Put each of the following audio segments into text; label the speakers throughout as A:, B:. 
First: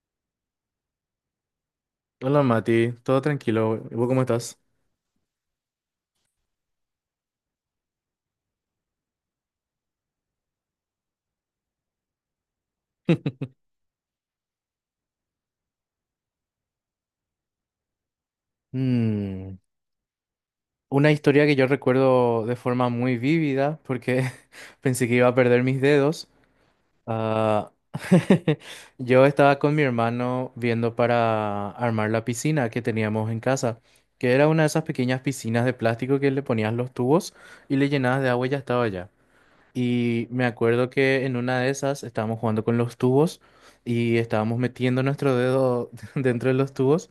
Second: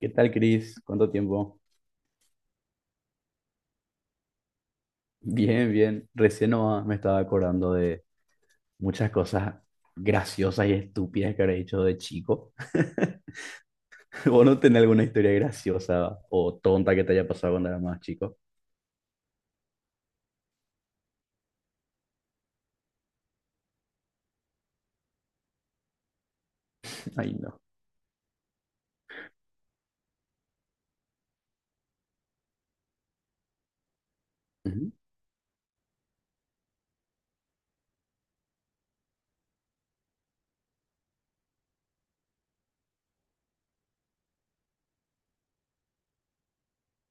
A: ¿Qué tal, Cris? ¿Cuánto tiempo?
B: Hola Mati, todo tranquilo. ¿Y vos cómo estás?
A: Bien, bien. Recién nomás me estaba acordando de muchas cosas graciosas y estúpidas que habré hecho de chico. ¿Vos no tenés alguna historia graciosa o tonta que te haya pasado cuando eras más chico?
B: Mm, una historia que yo recuerdo de forma muy vívida porque pensé que iba a perder mis dedos.
A: Ay, no.
B: Ah, yo estaba con mi hermano viendo para armar la piscina que teníamos en casa, que era una de esas
A: Ujú.
B: pequeñas piscinas de plástico que le ponías los tubos y le llenabas de agua y ya estaba ya. Y me acuerdo que en una de esas estábamos jugando con los tubos y estábamos metiendo nuestro dedo dentro de los tubos.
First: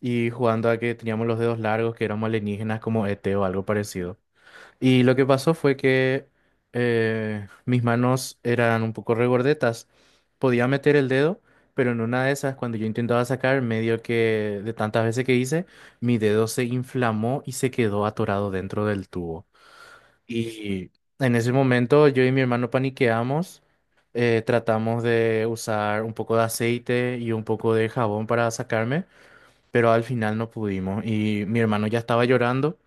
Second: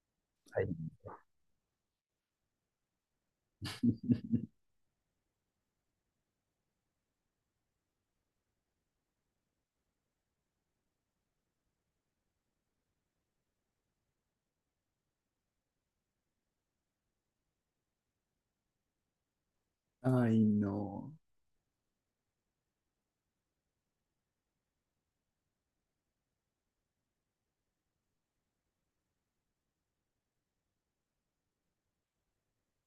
B: Y
A: Ay,
B: jugando a que teníamos los dedos largos, que éramos alienígenas como ET o algo parecido. Y lo que pasó fue que mis manos eran un poco regordetas. Podía meter el dedo, pero en una de esas, cuando yo intentaba sacar, medio que de tantas veces que hice, mi dedo se inflamó y se quedó atorado dentro del tubo.
A: Ay,
B: Y
A: no.
B: en ese momento yo y mi hermano paniqueamos. Tratamos de usar un poco de aceite y un poco de jabón para sacarme, pero al final no pudimos. Y mi hermano ya estaba llorando,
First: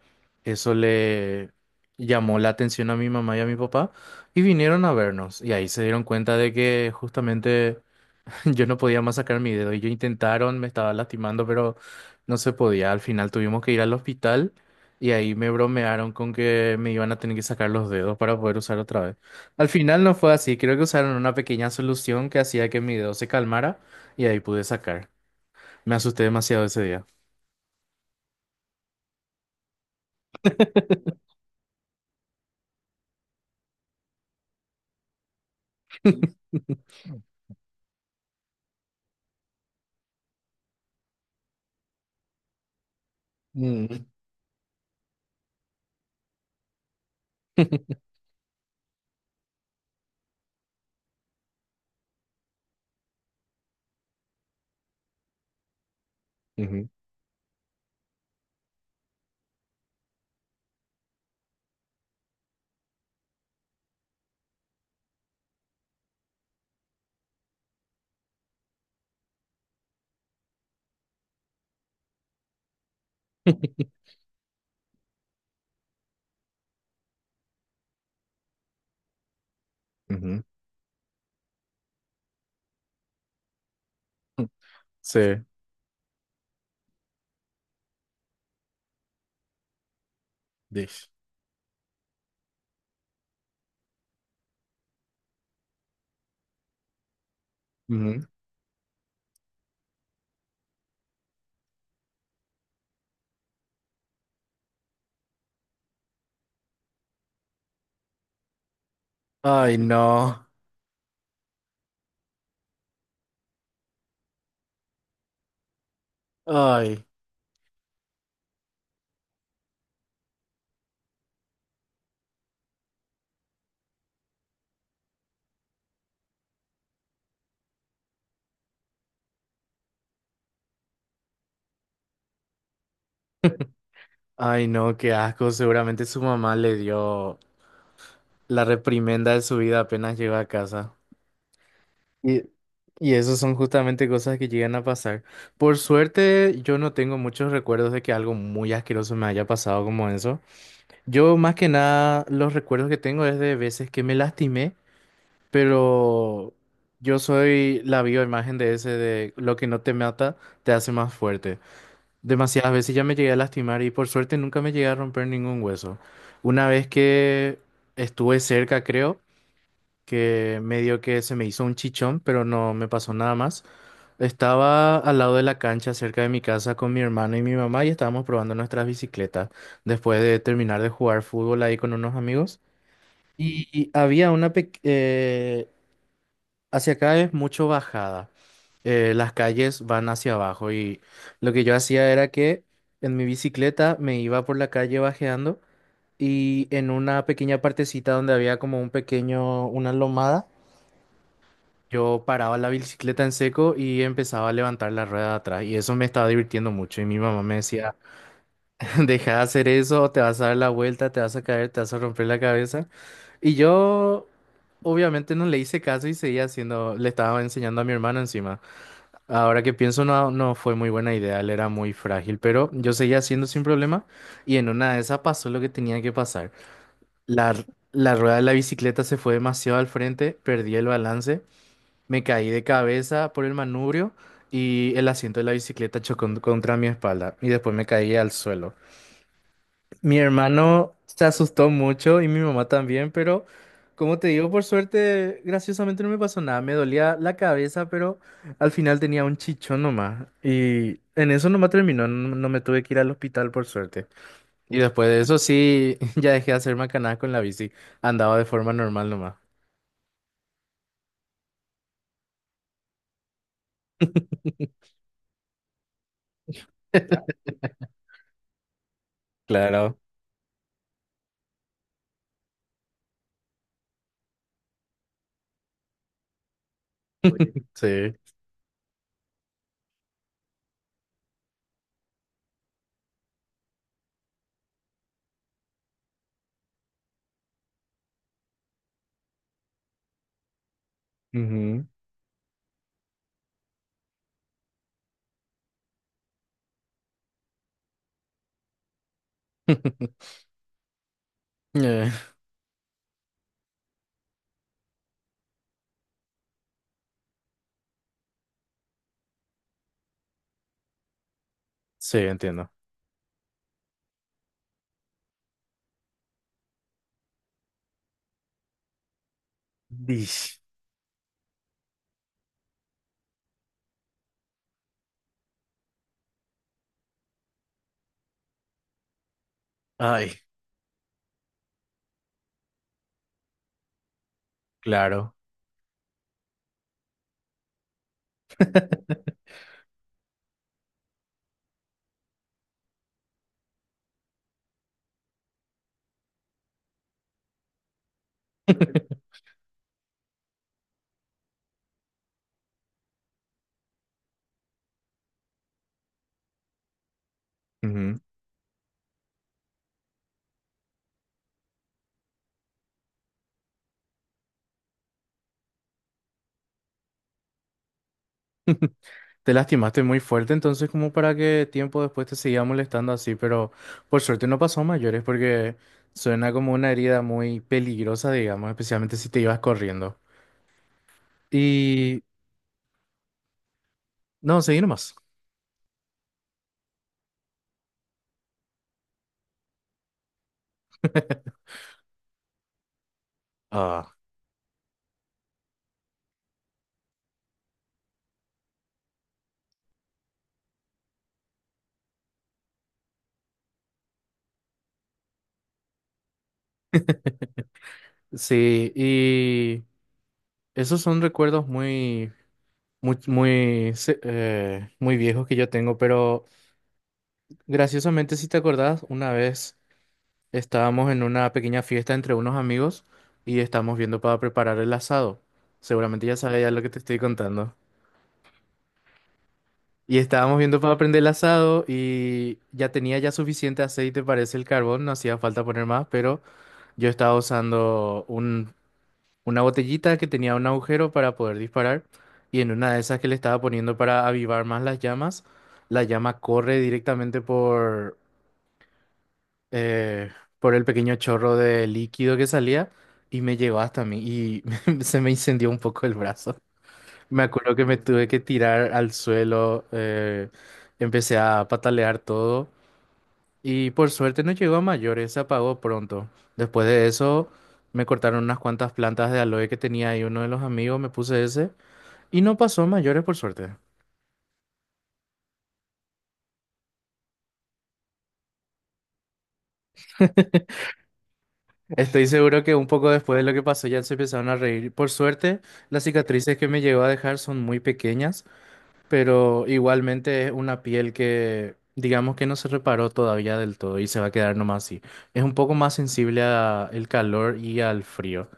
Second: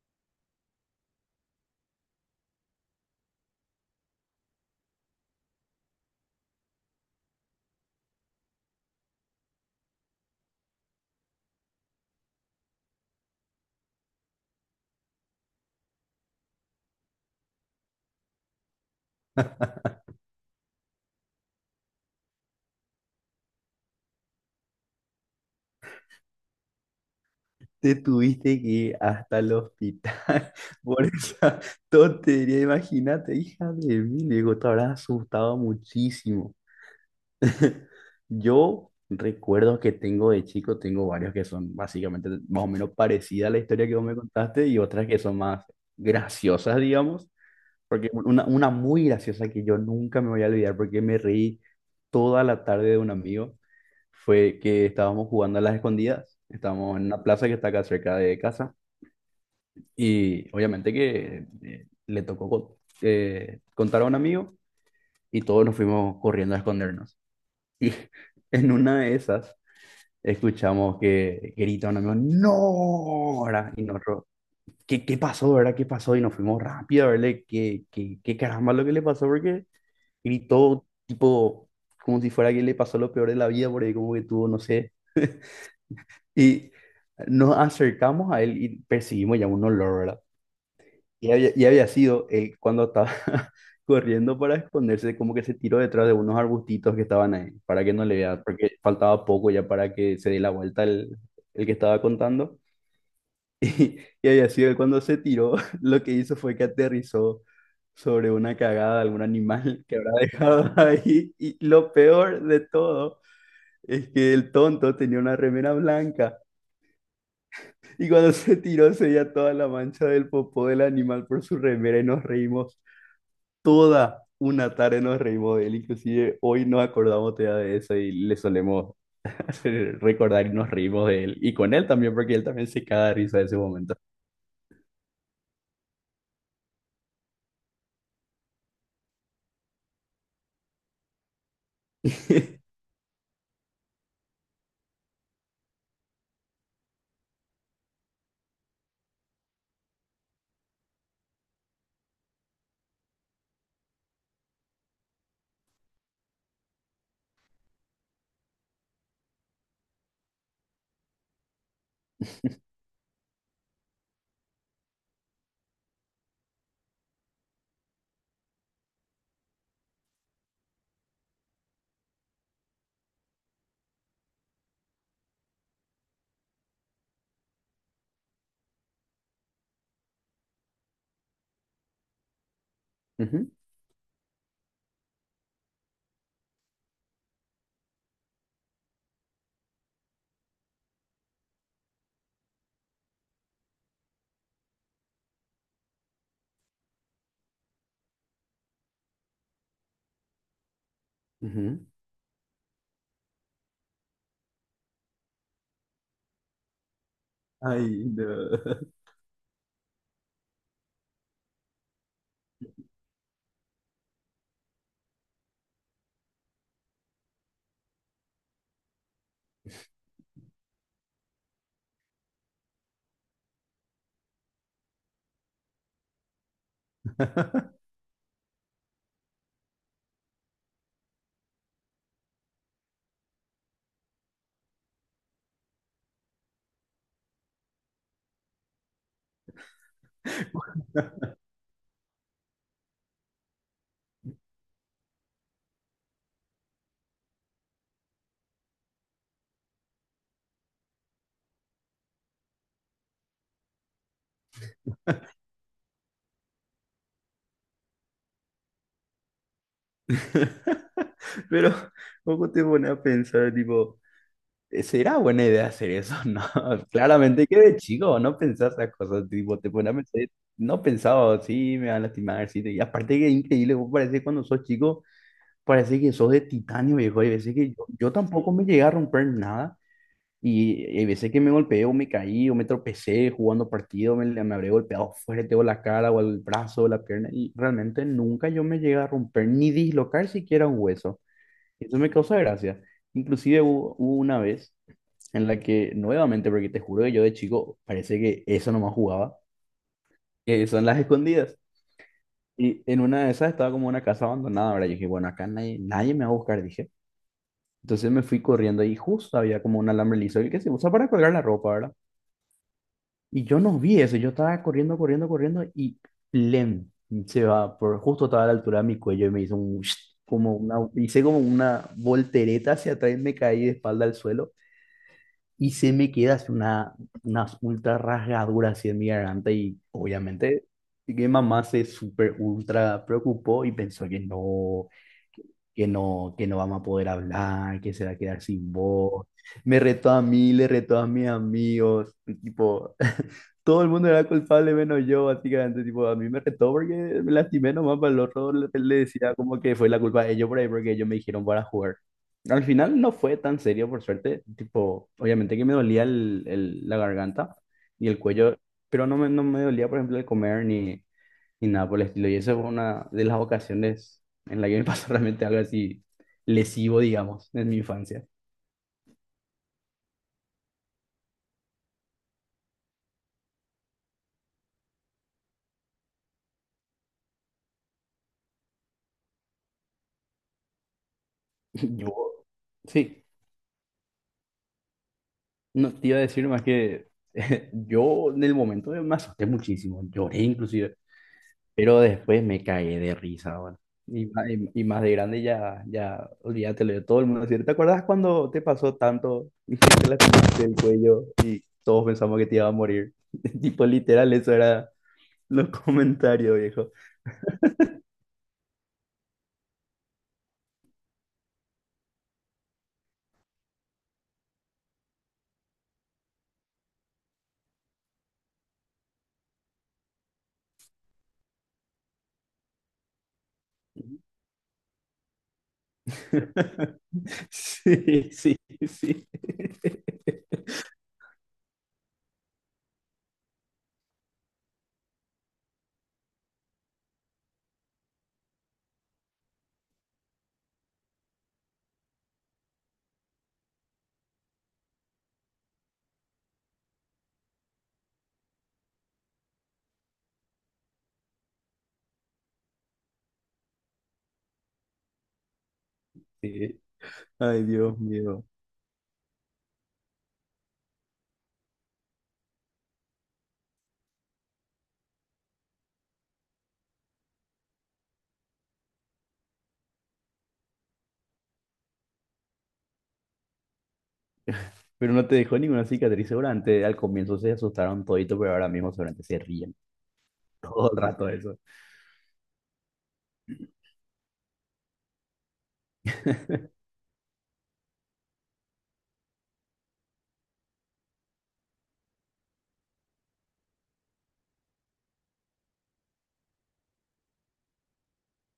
B: eso le llamó la atención a mi mamá y a mi papá, y vinieron a vernos. Y ahí se dieron cuenta de que justamente yo no podía más sacar mi dedo. Y ellos intentaron, me estaba lastimando, pero no se podía. Al final tuvimos que ir al hospital. Y ahí me bromearon con que me iban a tener que sacar los dedos para poder usar otra vez. Al final no fue así, creo que usaron una pequeña solución que hacía que mi dedo se calmara y ahí pude sacar. Me asusté demasiado ese día.
A: Te tuviste que ir hasta el hospital por esa tontería. Imagínate, hija de mí. Le digo, te habrás asustado muchísimo. Yo recuerdo que tengo de chico, tengo varios que son básicamente más o menos parecidas a la historia que vos
B: Mm,
A: me contaste y otras que son más graciosas, digamos, porque una muy graciosa que yo nunca me voy a olvidar porque me reí toda la tarde de un amigo fue que estábamos jugando a las escondidas,
B: ujú,
A: estábamos en una plaza que está acá cerca de casa y obviamente que le tocó contar a un amigo y todos nos fuimos corriendo a escondernos. Y en una de esas escuchamos que grita un amigo, ¡No! ¿Verdad? Y nosotros, ¿qué, qué pasó, verdad? ¿Qué pasó? Y nos fuimos rápido a verle qué, qué, qué caramba lo que le pasó, porque
B: ujú.
A: gritó, tipo, como si fuera que le pasó lo peor de la vida, por ahí como que tuvo, no sé.
B: Sí,
A: Y nos acercamos a él y percibimos ya un olor, ¿verdad?
B: Dish.
A: Y había sido él cuando estaba corriendo para esconderse, como que se tiró detrás de unos arbustitos que estaban ahí, para que no le
B: Ujú.
A: vea, porque faltaba poco ya para que se dé la vuelta el que estaba contando. Y Ayazue cuando se tiró, lo que hizo fue que aterrizó sobre una cagada de algún
B: Ay,
A: animal que
B: no.
A: habrá dejado ahí. Y lo peor de todo es que el tonto tenía una remera blanca.
B: Ay,
A: Y cuando se tiró se veía toda la mancha del popó del animal por su remera y nos reímos toda una tarde, nos reímos de él. Inclusive hoy nos acordamos todavía de eso y le solemos hacer recordar y nos reímos de él. Y con él también, porque él también se caga de risa de ese momento.
B: ay, no, qué asco. Seguramente su mamá le dio la reprimenda de su vida apenas llegó a casa. Y, y eso son justamente cosas que llegan a pasar. Por suerte, yo no tengo muchos recuerdos de que algo muy asqueroso me haya pasado como eso. Yo más que nada, los recuerdos que tengo es de veces que me lastimé. Pero yo soy la bioimagen de ese, de lo que no te mata te hace más fuerte. Demasiadas veces ya me llegué a lastimar y por suerte nunca me llegué a romper ningún hueso. Una vez que estuve cerca, creo, que medio que se me hizo un chichón, pero no me pasó nada más. Estaba al lado de la cancha, cerca de mi casa, con mi hermano y mi mamá y estábamos probando nuestras bicicletas después de terminar de jugar fútbol ahí con unos amigos.
A: Ujú,
B: Y había una pequeña. Hacia acá es mucho bajada. Las calles van hacia abajo y lo que yo hacía era que en mi bicicleta me iba por la calle bajeando y en una pequeña partecita donde había como un pequeño, una lomada,
A: ujú.
B: yo paraba la bicicleta en seco y empezaba a levantar la rueda de atrás y eso me estaba divirtiendo mucho y mi mamá me decía,
A: Ay, no.
B: deja de hacer eso, te vas a dar la vuelta, te vas a caer, te vas a romper la cabeza. Y yo obviamente no le hice caso y seguía haciendo, le estaba enseñando a mi hermano encima. Ahora que pienso, no, no fue muy buena idea, él era muy frágil, pero yo seguía haciendo sin problema y en una de esas pasó lo que tenía que pasar. La, r- la rueda de la bicicleta se fue demasiado al frente, perdí el balance, me caí de cabeza por el manubrio y el asiento de la bicicleta chocó contra mi espalda y después me caí al suelo. Mi hermano se asustó mucho y mi mamá también, pero como te digo, por suerte, graciosamente no me pasó nada. Me dolía la cabeza, pero al final tenía un chichón nomás. Y en eso nomás terminó, no, no me tuve que ir al hospital por suerte. Y después de eso sí, ya dejé de hacer macanadas con la bici. Andaba de forma normal nomás.
A: Pero poco te pone a pensar, tipo, ¿será buena idea hacer eso? No, claramente que de chico no pensás esas cosas, tipo, te pone a
B: Claro.
A: pensar, no pensaba, sí, me van a lastimar, sí, y aparte que es increíble, vos parece cuando sos chico, parece que sos de titanio, viejo, y veces que yo
B: Sí.
A: tampoco me llegué a romper nada. Y hay veces que me golpeo, me caí o me tropecé jugando partido, me habré golpeado fuerte o la cara o el brazo o la pierna y realmente nunca yo me llegué a romper ni dislocar siquiera un hueso.
B: Ujú.
A: Eso me causa gracia. Inclusive hubo una vez en la que nuevamente, porque te juro que yo de chico parece que eso nomás jugaba, que son las escondidas.
B: Eh,
A: Y en una de esas estaba como una casa abandonada, ¿verdad? Yo dije, bueno, acá nadie, nadie me va a buscar, dije. Entonces me fui corriendo y justo había como un alambre liso, el que se usa para colgar la ropa, ¿verdad?
B: sí, entiendo.
A: Y yo no vi eso, yo estaba corriendo, corriendo, corriendo y lem, se va, por, justo estaba a la altura de mi cuello y me hizo un, como
B: Dish.
A: una, hice como una voltereta hacia atrás y me caí de espalda al suelo y se me queda así una ultra rasgadura así en mi garganta y
B: Ay,
A: obviamente mi mamá se super ultra preocupó y pensó que no,
B: claro.
A: que no vamos a poder hablar, que se va a quedar sin voz. Me retó a mí, le retó a mis amigos, tipo todo el mundo era culpable menos yo, básicamente, tipo, a mí me retó porque me lastimé nomás, para el otro le, le decía como que fue la culpa de ellos por ahí, porque ellos me dijeron para jugar. Al final no fue tan serio, por suerte, tipo, obviamente que me dolía el- la garganta y
B: Ujú.
A: el cuello, pero no me, no me dolía, por ejemplo, el comer ni, ni nada por el estilo, y esa fue una de las ocasiones en la que me pasó realmente algo así lesivo, digamos, en mi infancia.
B: Te lastimaste muy fuerte, entonces como para que tiempo después te seguía molestando así, pero por suerte no pasó a mayores porque suena como una herida muy peligrosa, digamos, especialmente si te ibas corriendo.
A: Yo,
B: Y
A: sí.
B: no, seguí nomás.
A: No te iba a decir más que yo en el momento me asusté muchísimo, lloré inclusive, pero después me cagué de risa, bueno.
B: Ah,
A: Y, y más de grande ya, ya, olvídate lo de todo el mundo. Decía, ¿te acuerdas cuando te pasó tanto y que te lastimaste el cuello y todos pensamos que te iba a morir? Tipo, literal, eso era los comentarios, viejo.
B: sí, y esos son recuerdos muy, muy, muy, muy viejos que yo tengo, pero graciosamente si te acordás, una vez estábamos en una pequeña fiesta entre unos amigos y estábamos viendo para preparar el asado. Seguramente ya sabes ya lo que te estoy contando.
A: Sí, sí, sí.
B: Y estábamos viendo para prender el asado y ya tenía ya suficiente aceite, parece el carbón, no hacía falta poner más, pero yo estaba usando un, una botellita que tenía un agujero para poder disparar y en una de esas que le estaba poniendo para avivar más las llamas, la llama corre directamente eh, por el pequeño chorro de líquido que salía y me llegó hasta mí y se me incendió un poco el brazo.
A: Sí.
B: Me
A: Ay,
B: acuerdo que me
A: Dios
B: tuve que
A: mío.
B: tirar al suelo, empecé a patalear todo y por suerte no llegó a mayores, se apagó pronto. Después de eso me cortaron unas cuantas plantas de aloe que tenía ahí uno de los amigos, me puse ese y no pasó a mayores por suerte.
A: Pero no te dejó ninguna cicatriz, seguramente al comienzo se asustaron todito, pero ahora mismo seguramente se ríen todo el rato de eso.
B: Estoy seguro que un poco después de lo que pasó ya se empezaron a reír. Por suerte, las cicatrices que me llegó a dejar son muy pequeñas. Pero igualmente es una piel que, digamos que no se reparó todavía del todo y se va a quedar nomás así. Es un poco más sensible al calor y al frío.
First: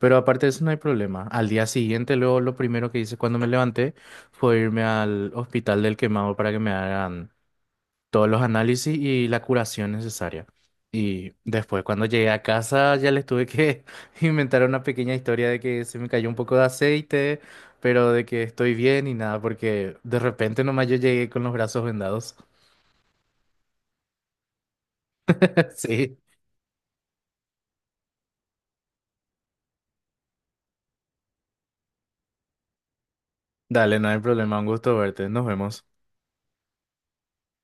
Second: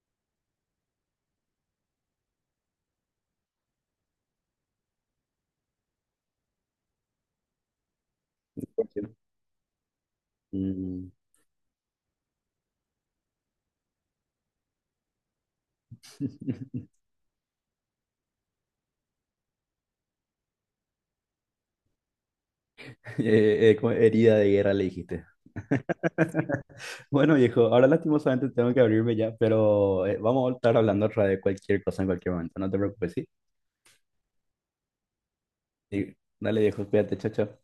B: Pero aparte de eso no hay problema. Al día siguiente, luego lo primero que hice cuando me levanté fue irme al hospital del quemado para que me hagan todos los análisis y la curación necesaria.
A: Mm.
B: Y después, cuando llegué a casa, ya les tuve que inventar una pequeña historia de que se me cayó un poco de aceite, pero de que estoy bien y nada, porque de repente nomás yo llegué con los brazos vendados.
A: Como herida de guerra le dijiste.
B: Sí,
A: Bueno, viejo, ahora lastimosamente tengo que abrirme ya, pero vamos a estar hablando otra de cualquier cosa en cualquier momento, no te preocupes, ¿sí?
B: dale, no hay problema, un gusto verte, nos vemos.
A: Sí. Dale, viejo, cuídate, chao, chao.